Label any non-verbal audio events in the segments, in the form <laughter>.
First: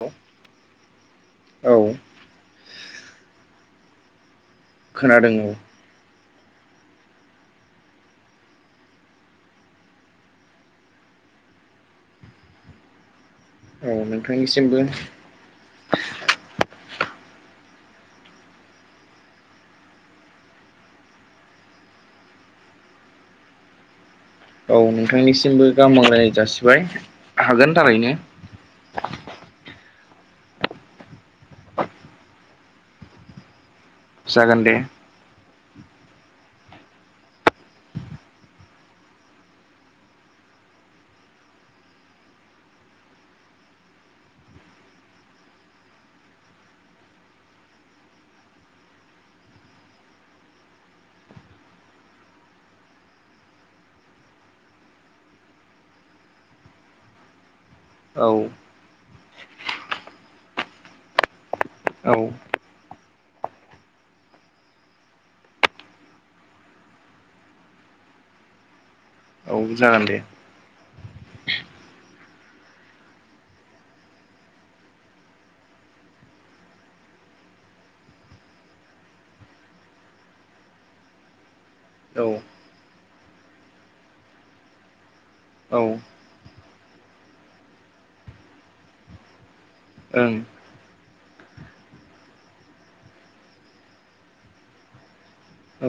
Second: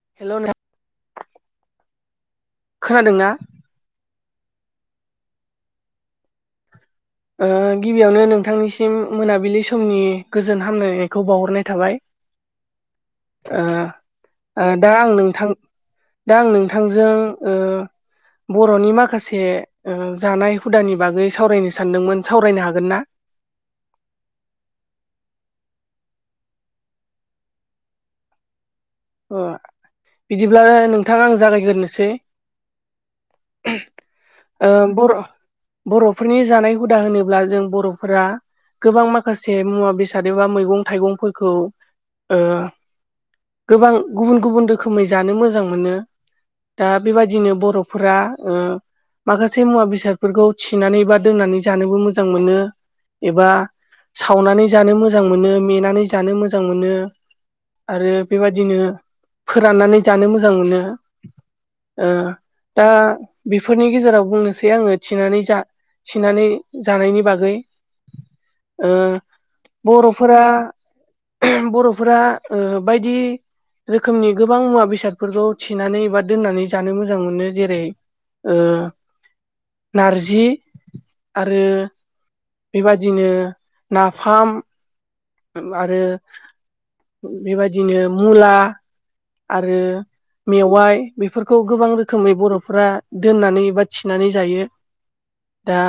औ हेल' नो खोनादों ना खोनादों ओं गिबियावनो नोंथांनिसिम मोनाबिलि समनि गोजोन हामलायनायखौ बावहरनाय थाबाय औ औ नोंथांनिसिमबो दा आं नोंथां दा आं नोंथांजों ओ बर'नि माखासे जानाय हुदानि बागै सावरायनो सानदोंमोन सावरायनो हागोन ना औ नोंथांनिसिमबो गाहाम हालायनाय जासिबाय हागोन थारैनो अ बिदिब्ला नोंथां आं जागायग्रोसै जागोन आ दे बर' बर'फोरनि जानाय हुदा होनोब्ला जों बर'फोरा गोबां माखासे मुवा बेसादबा मैगं थाइगंफोरखौ ओ गोबां गुबुन गुबुन रोखोमै जानो मोजां मोनो दा बेबादिनो बर'फोरा माखासे मुवा बेसादफोरखौ थिनानै बा दोननानै जानोबो मोजां मोनो एबा सावनानै जानो मोजां मोनो मेनानै जानो मोजां मोनो आरो औ बेबादिनो फोराननानै जानो मोजां मोनो औ दा बेफोरनि गेजेराव बुंनोसै आङो थिनानै जा थिनानै जानायनि बागै औ जागोन दे बर'फोरा बर'फोरा ओ बायदि रोखोमनि गोबां मुवा बेसादखौबा थिनानै एबा दोननानै जानो मोजां मोनो जेरै नारजि ओ आरो औ बेबादिनो नाफाम औ ओं आरो बेबायदिनो मुला आरो औ मेवाइ बेफोरखौ गोबां रोखोमै बर'फोरा दोननानै बा थिनानै जायो दा औ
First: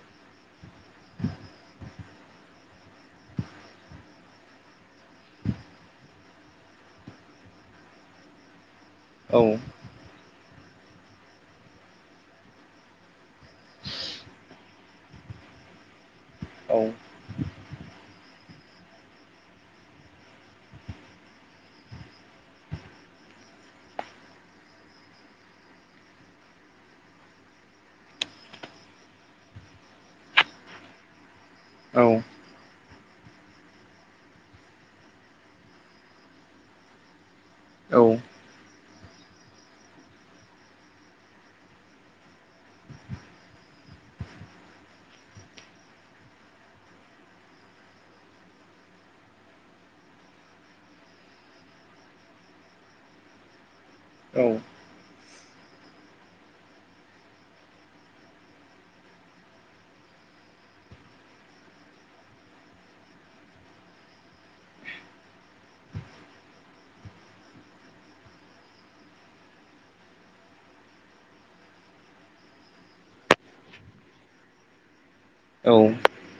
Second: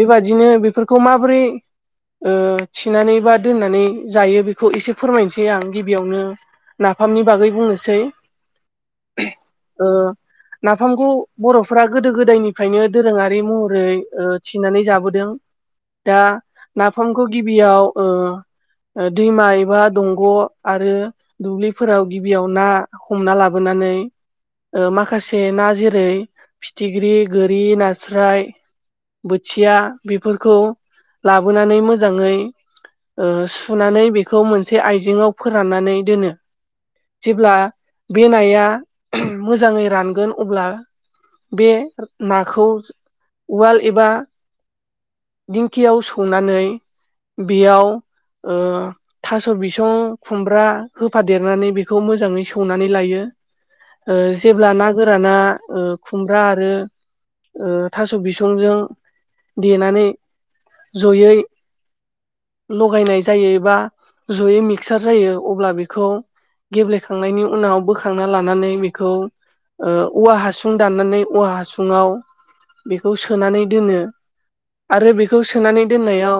बेबादिनो बेफोरखौ माबोरै थिनानै बा दोननानै जायो बेखौ एसे फोरमायनोसै आं गिबियावनो नाफामनि बागै बुंनोसै <inaudible> औ ओ नाफामखौ बर'फोरा गोदो गोदायनिफ्रायनो दोरोङारि महरै थिनानै जाबोदों दा नाफामखौ गिबियाव दैमा एबा दंग' आरो दुब्लिफोराव गिबियाव ना हमना लाबोनानै माखासे ना जेरै फिथिख्रि गोरि नास्राय बोथिया बेफोरखौ लाबोनानै मोजाङै सुनानै बेखौ मोनसे आइजेङाव फोराननानै दोनो जेब्ला औ बे नाया मोजाङै रानगोन अब्ला बे नाखौ उवाल एबा दिंखियाव सौनानै बेयाव थास' बिसं खुमब्रा होफादेरनानै बेखौ मोजाङै सौनानै लायो ओ जेब्ला ना गोराना ओ खुमब्रा आरो थास' बिसंजों देनानै जयै लगायनाय जायोबा जयै मिक्सार जायो अब्ला बेखौ गेब्लेखांनायनि उनाव बोखांना लानानै बेखौ ओ औवा हासुं दाननानै औवा हासुङाव बेखौ सोनानै दोनो। आरो बेखौ सोनानै दोननायाव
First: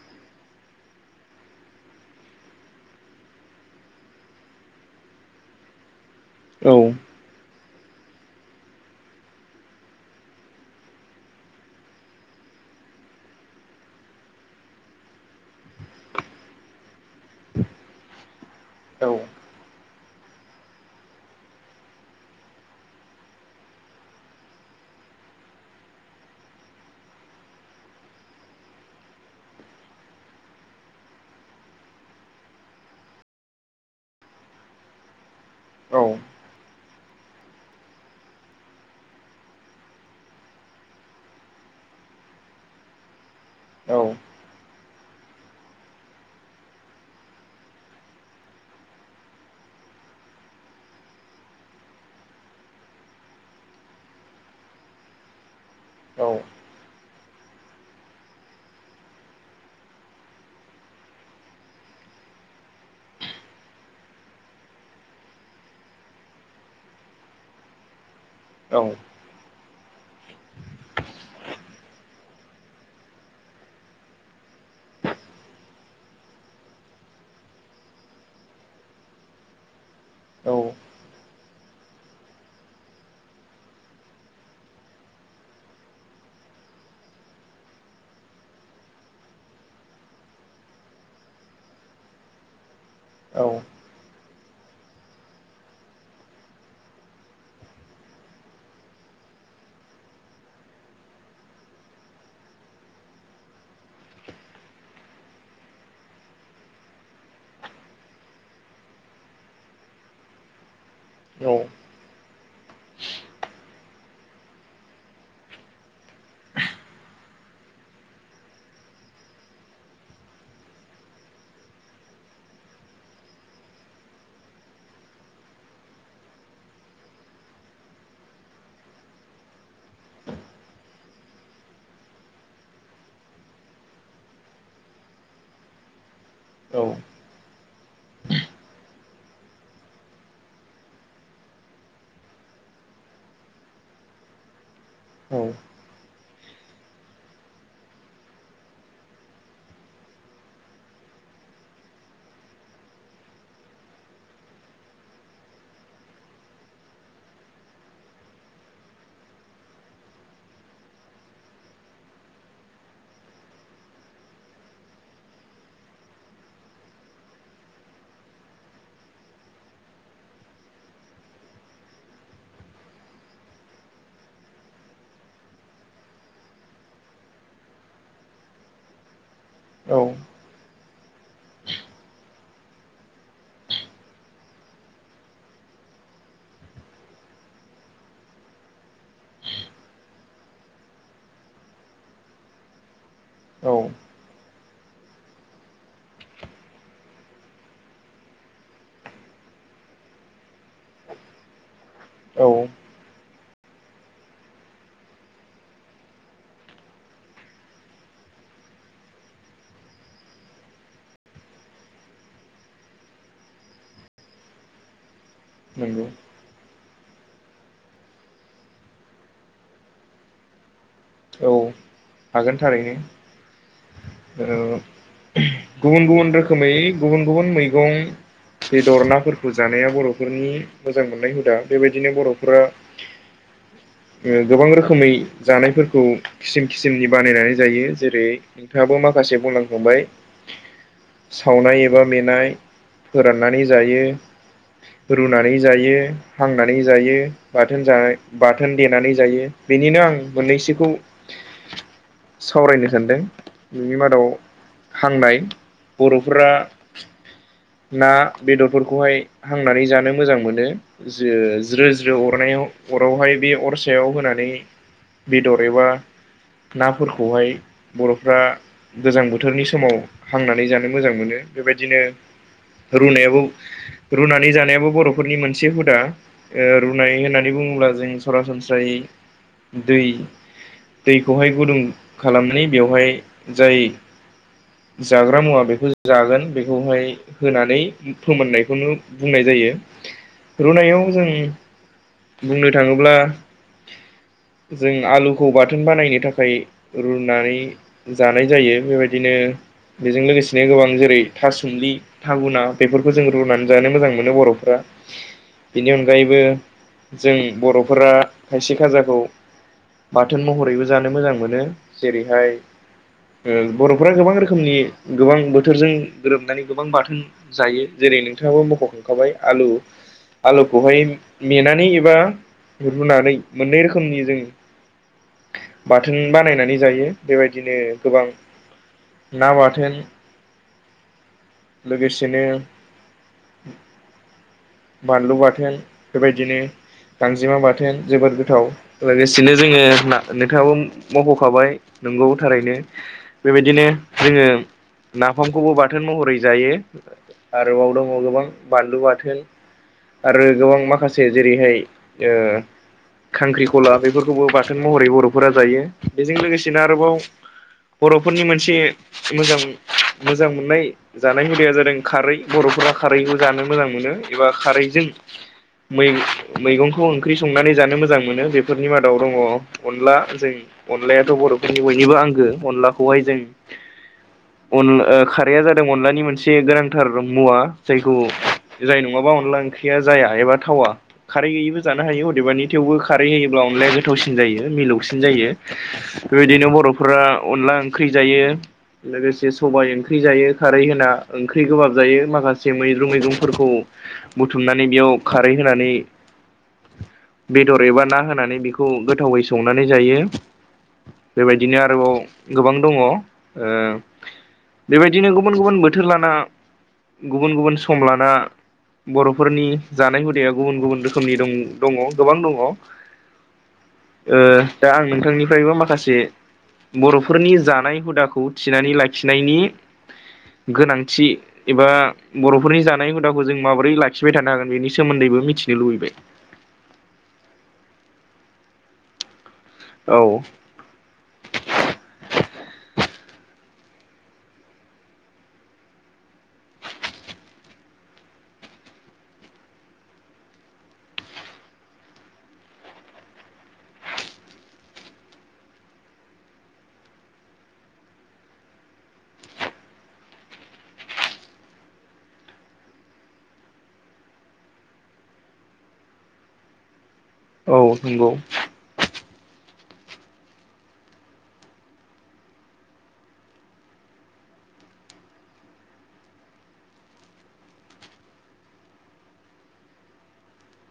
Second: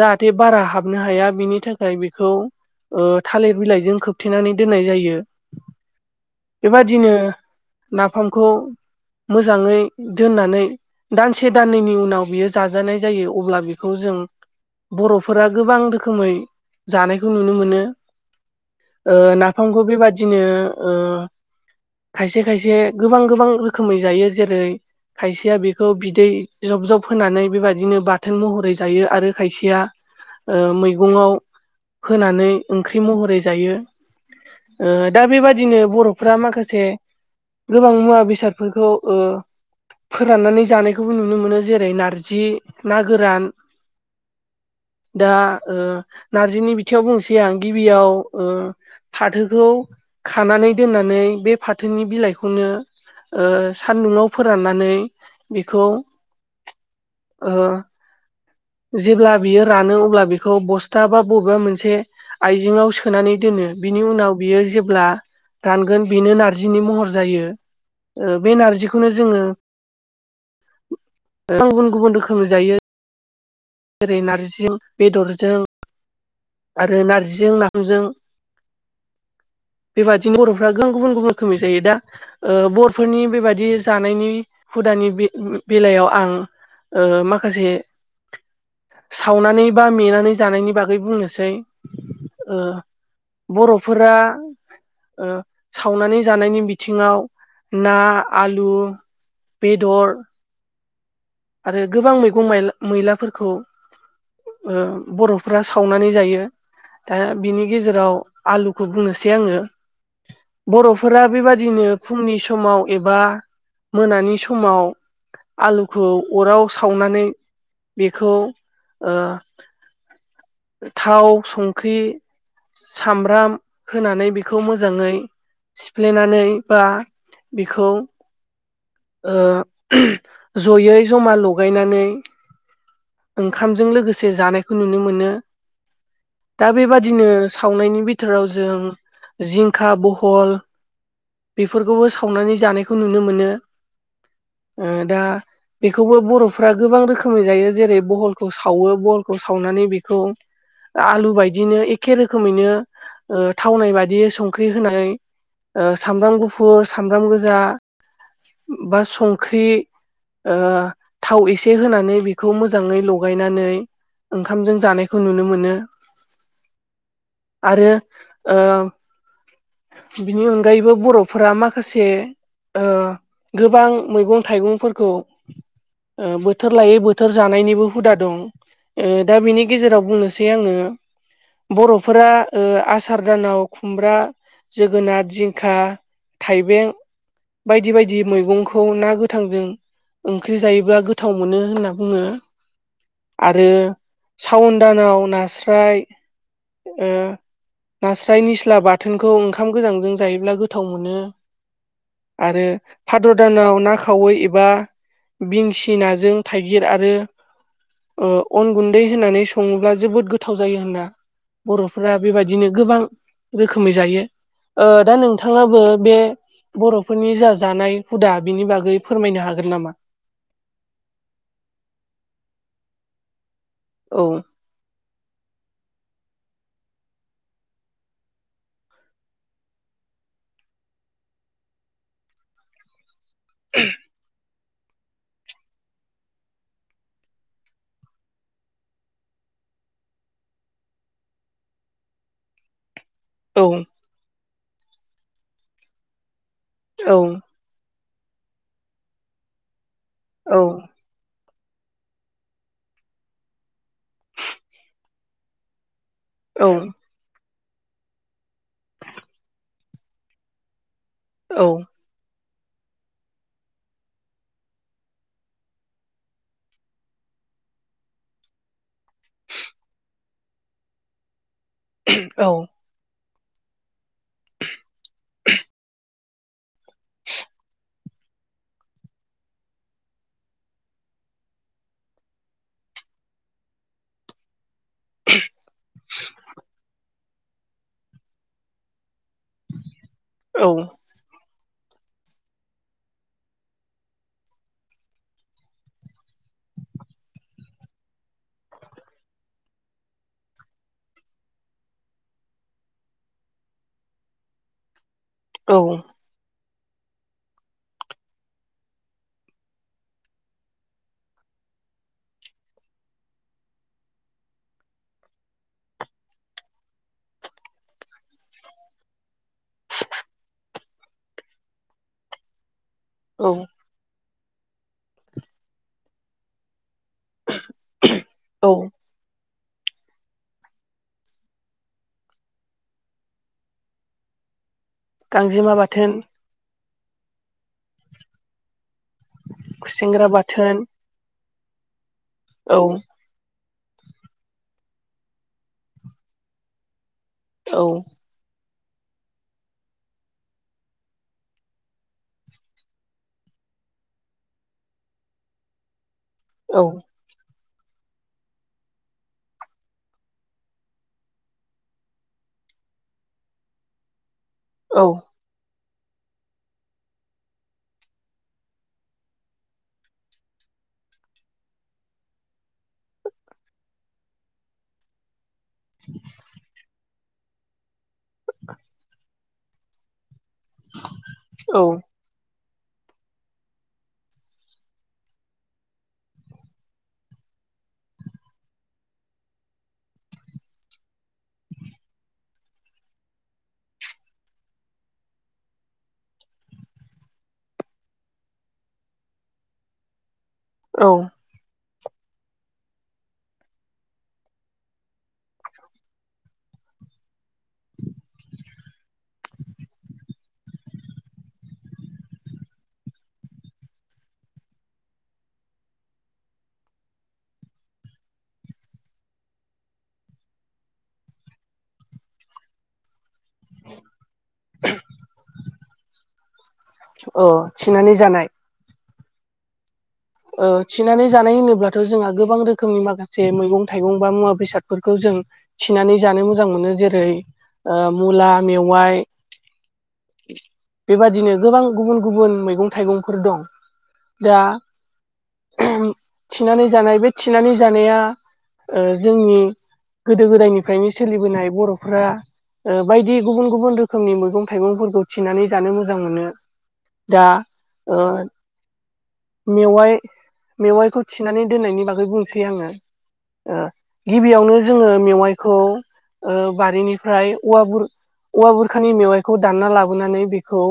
जाहाथे बारा हाबनो हाया बिनि थाखाय बेखौ थालिर बिलाइजों खोबथेनानै दोननाय जायो। बेबादिनो नाफामखौ मोजाङै दोननानै दानसे दाननैनि उनाव बियो जाजानाय जायो अब्ला बेखौ जों बर'फोरा गोबां रोखोमै जानायखौ नुनो मोनो। ओ ना फामखौ बेबादिनो ओ खायसे खायसे गोबां गोबां रोखोमै जायो। जेरै खायसेया बेखौ बिदै जब जब होनानै बेबदिनो बाथोन महरै जायो आरो खायसेया ओ मैगंआव होनानै ओंख्रि महरै जायो। ओ दा बेबादिनो बर'फोरा माखासे गोबां मुवा बेसादफोरखौ ओ फोराननानै जानायखौबो नुनो मोनो। जेरै नारजि, ना गोरान औ। दा नारजिनि बिथिङाव बुंसै आं गिबियाव फाथोखौ खानानै दोननानै बे फाथोनि बिलाइखौनो सान्दुङाव फोराननानै बेखौ ओ जेब्ला बियो रानो अब्ला बेखौ बस्था बा बबेबा मोनसे आइजेंआव सोनानै दोनो। बिनि उनाव बियो जेब्ला रानगोन बेनो नारजिनि महर जायो। बे नारजिखौनो जोङो, गोबां गुबुन गुबुन रोखोमै जायो। जेरै नारजिजों बेदरजों। आरो नारजिजों नाफामजों बेबायादिनो बर'फ्रा गोबां गुबुन गुबुन रोखोमै जायो। दा ओ बर'फोरनि बेबायादि जानायनि हुदानि बेलायाव आं ओ माखासे सावनानै बा मेनानै जानायनि बागै बुंनो सा सै ओ बर'फोरा सावनानै जानायनि बिथिङाव ना, आलु बेदर आरो गोबां मैगं मैलाफोरखौ बर'फ्रा सावनानै जायो। दा बिनि गेजेराव आलुखौ बुंनोसै आङो‌। बर'फोरा बेबादिनो फुंनि समाव एबा मोनानि समाव आलु खौ अराव सावनानै बेखौ ओ थाव, संख्रि सामब्राम होनानै बेखौ मोजाङै सिफ्लेनानै बा बेखौ ओ जयै जमा लगायनानै ओंखामजों लोगोसे जानायखौ नुनो मोनो। दा बेबादिनो सावनायनि बिथोराव जों जिंख, बहल बेफोरखौबो सावनानै जानायखौ नुनो मोनो। दा औ बेखौबो बर'फ्रा गोबां रोखोमै जायो। जेरै बहलखौ सावो बहलखौ सावनानै बेखौ आलु बायदिनो एखे रोखोमैनो थावनाय बायदि संख्रि होनानै सामब्राम गुफुर, सामब्राम गोजा, बा संख्रि थाव एसे होनानै बेखौ मोजाङै लगायनानै ओंखामजों जानायखौ नुनो मोनो। आरो ओ बिनि अनगायैबो बर'फोरा माखासे गोबां मैगं थाइगंफोरखौ ओ बोथोर लायै बोथोर जानायनिबो हुदा दं ओ दा बिनि गेजेराव बुंनोसै आङो बर'फोरा आसार दानाव खुमब्रा जोगोनार जिंखा थाइबें बायदि बायदि मैगंखौ ना गोथांजों ओंख्रि जायोबा गोथाव मोनो होनना बुङो आरो साउन दानाव नास्राय ओ नास्राय निस्ला बाथोनखौ ओंखाम गोजांजों जायोब्ला गोथाव मोनो आरो औ भाद्र दानाव ना खावै एबा बिंसि नाजों थाइगिर आरो अन गुन्दै होननानै सङोब्ला जोबोद गोथाव जायो होनना बर'फोरा बेबायदिनो गोबां रोखोमै जायो दा नोंथां बिथाङाबो नंगौ बे बर'फोरनि जा जानाय हुदा बिनि बागै फोरमायनो हागोन नामा औ हागोन थारैनो औ गुबुन गुबुन रोखोमै गुबुन गुबुन मैगं बे दरनाफोरखौ जानाया बर'फोरनि मोजां मोननाय हुदा बेबायदिनो बर'फोरा <unintelligible> ओ गोबां रोखोमै जानायफोर खौ खिसिम खिसिननि बानायनानै जायो जेरै नोंथाङाबो माखासे बुंलांखांबाय सावनाय एबा मेनाय फोराननानै औ जायो रुनानै जायो हांनानै औ जायो बाथोन जानाय बाथोन देनानै जायो बेनिनो आं औ मोननैसोखौ सावरायनो सानदों बिनि मादाव हांनाय बर'फोरा औ ना बेदरफोरखौहाय हांनानै जानो मोजां मोनो औ ज्रो गिरो अरनायाव अरावहाय बे अर सायाव होनानै बेदर एबा नाफोरखौहाय बर'फ्रा गोजां बोथोरनि समाव हांनानै जानो मोजां मोनो बेबायदिनो रुनायाबो रुनानै जानायाबो बर'फोरनि मोनसे हुदा रुनाय होननानै बुङोब्ला जों सरासनस्रायै दै दैखौहाय गुदुं खालामनानै बेवहाय जाय जाग्रा मुवा बेखौ जागोन बेखौहाय होनानै फोमोननायखौनो बुंनाय जायो औ रुनायाव जों बुंनो थाङोब्ला जों आलु खौ बाथोन बानायनो थाखाय रुनानै जानाय जायो बेबायदिनो बेजों लोगोसेनो गोबां जेरै थासुमलि थागुना बेफोरखौ जों रुनानै जानो मोजां मोनो बर'फोरा बेनि औ अनगायैबो जों बर'फोरा खायसे खाजाखौ बाथोन महरैबो जानो मोजां मोनो जेरैहाय बर'फोरा गोबां रोखोमनि गोबां बोथोरजों गोरोबनानै गोबां बाथोन जायो जेरै नोंथाङाबो मख'खांखाबाय आलु आलुखौहाय मेनानै एबाुनानै मोननै रोखोमनि जों बाथोन बानायनानै जायो बेबायदिनो गोबां औ ना बाथोन लोगोसेनो बानलु बाथोन बेबायदिनो गांजेमा बाथोन जोबोद गोथाव लोगोसेनो जोङो खुसेंग्रा नोंथाङाबो बाथोन मावख'खाबाय नंगौ थारैनो औ बेबायदिनो जोङो नाफामखौबो बाथोन महरै जायो औ आरोबाव दङ गोबां बानलु बाथोन आरो गोबां माखासे जेरैहाय ओ खांख्रिखला बेफोरखौबो बाथोन महरै बर'फोरा जायो बेजों लोगोसेनो औ आरोबाव बर'फोरनि मोनसे मोजां मोजां मोननाय जानाय हुदाया जादों खारै बर'फोरा खारैखौ जानो मोजां मोनो एबा औ खारैजों मै मैगंखौ ओंख्रि संनानै जानो मोजां मोनो। बेफोरनि मादाव दङ अनला जों अनलायाथ' बर'फोरनि बयनिबो आंगो। अनलाखौहाय जों अन ओ खारैया जादों अनलानि मोनसे गोनांथार मुवा। जायखौ जायनो नङाबा अनला ओंख्रिया जाया एबा थावा। खारैबो औ जानो हायो अदेबानि थेवबो खारै होयोब्ला अनलाया गोथावसिन जायो मिलौसिन जायो। बेबायदिनो बर'फोरा अनला ओंख्रि जायो लोगोसे सबाय ओंख्रि जायो खारै होना ओंख्रि गोबाब जायो माखासे मैद्रु मैगंफोरखौ बुथुमनानै बेयाव खारै होनानै बेदर एबा ना होनानै बेखौ गोथावै संनानै जायो। औ। बेबायदिनो आरोबाव गोबां दङ। ओ बेबायदिनो गुबुन गुबुन बोथोर लाना गुबुन गुबुन सम लाना बर'फोरनि जानाय हुदाया गुबुन गुबुन रोखोमनि दं दङ गोबां दङ। ओ दा आं नोंथांनिफ्रायबो माखासे बर'फोरनि जानाय हुदाखौ थिनानै लाखिनायनि गोनांथि एबा बर'फोरनि जानाय हुदा खौ जों माबोरै लाखिबाय थानो हागोन बेनि सोमोन्दैबो मिथिनो लुबैबाय। अ थिनानै जानाय। औ। ओ थिनानै जानाय होनोब्लाथ' जोंहा गोबां रोखोमनि माखासे मैगं थाइगं बा मुवा बेसादफोरखौ जों थिनानै जानो मोजां मोनो। जेरै ओ मुला, मेवाइ बेबादिनो गोबां गुबुन गुबुन मैगं थाइगंफोर दं। दा थिनानै जानाय बे थिनानै जानाया ओ जोंनि गोदो गोदायनिफ्रायनो सोलिबोनाय बर'फोरा ओ बायदि गुबुन गुबुन रोखोमनि मैगं थाइगंफोर खौ थिनानै जानो मोजां मोनो। दा औ ओ नंगौ मेवाइ मेवाइखौ थिनानै दोननायनि बागै बुंसै आङो। ओ गिबियावनो जोङो मेवाइखौ ओ बारिनिफ्राय औव औवा बुर-बुरखानि मेवाइखौ दानना लाबो नानै बेखौ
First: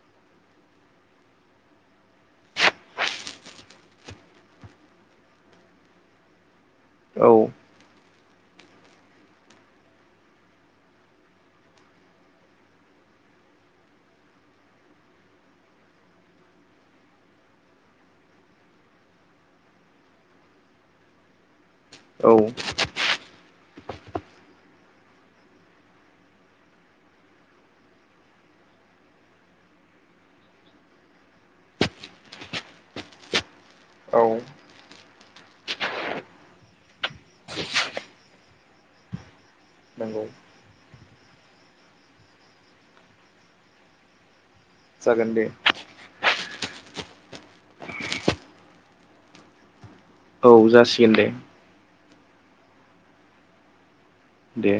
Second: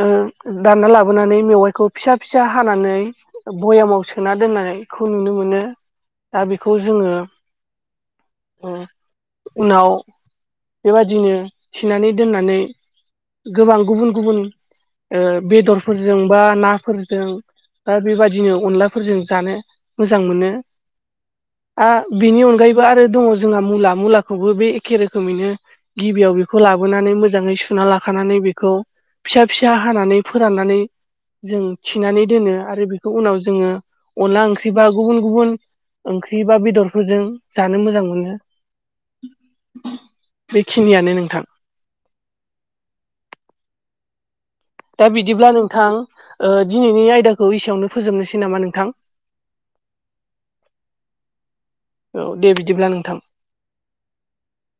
ओ दानना लाबोनानै मेवाइखौ फिसा फिसा हानानै बयामाव सोना दोननायखौ नुनो मोनो। दा बेखौ जोङो औ उ उनाव बेबादिनो थिनानै दोननानै गोबां गुबुन गुबुन ओ बेदरफोरजों बा नाफोरजों दा बेबादिनो अनलाफोरजों जानो मोजां मोनो। आ औ बेनि अनगायैबो आरो दङ जोंहा मुला, मुलाखौबो बे एखे रोखोमैनो गिबियाव बेखौ लाबोनानै मोजाङै सुना लाखानानै बेखौ फिसा फिसा हानानै फोराननानै जों थिनानै दोनो आरो बेखौ उनाव जोङो औ अनला ओंख्रिबा गुबुन गुबुन ओंख्रि बा बेदरफोरजों जानो मोजां मोनो। नोंगौ। बेखिनियानो नोंथां। दा जागोन दे बिदिब्ला नोंथां ओ दिनैनि आयदाखौ एसेयावनो फोजोबनोसै नामा नोंथां? औ जासिगोन दे। औ दे बिदिब्ला नोंथां। दे।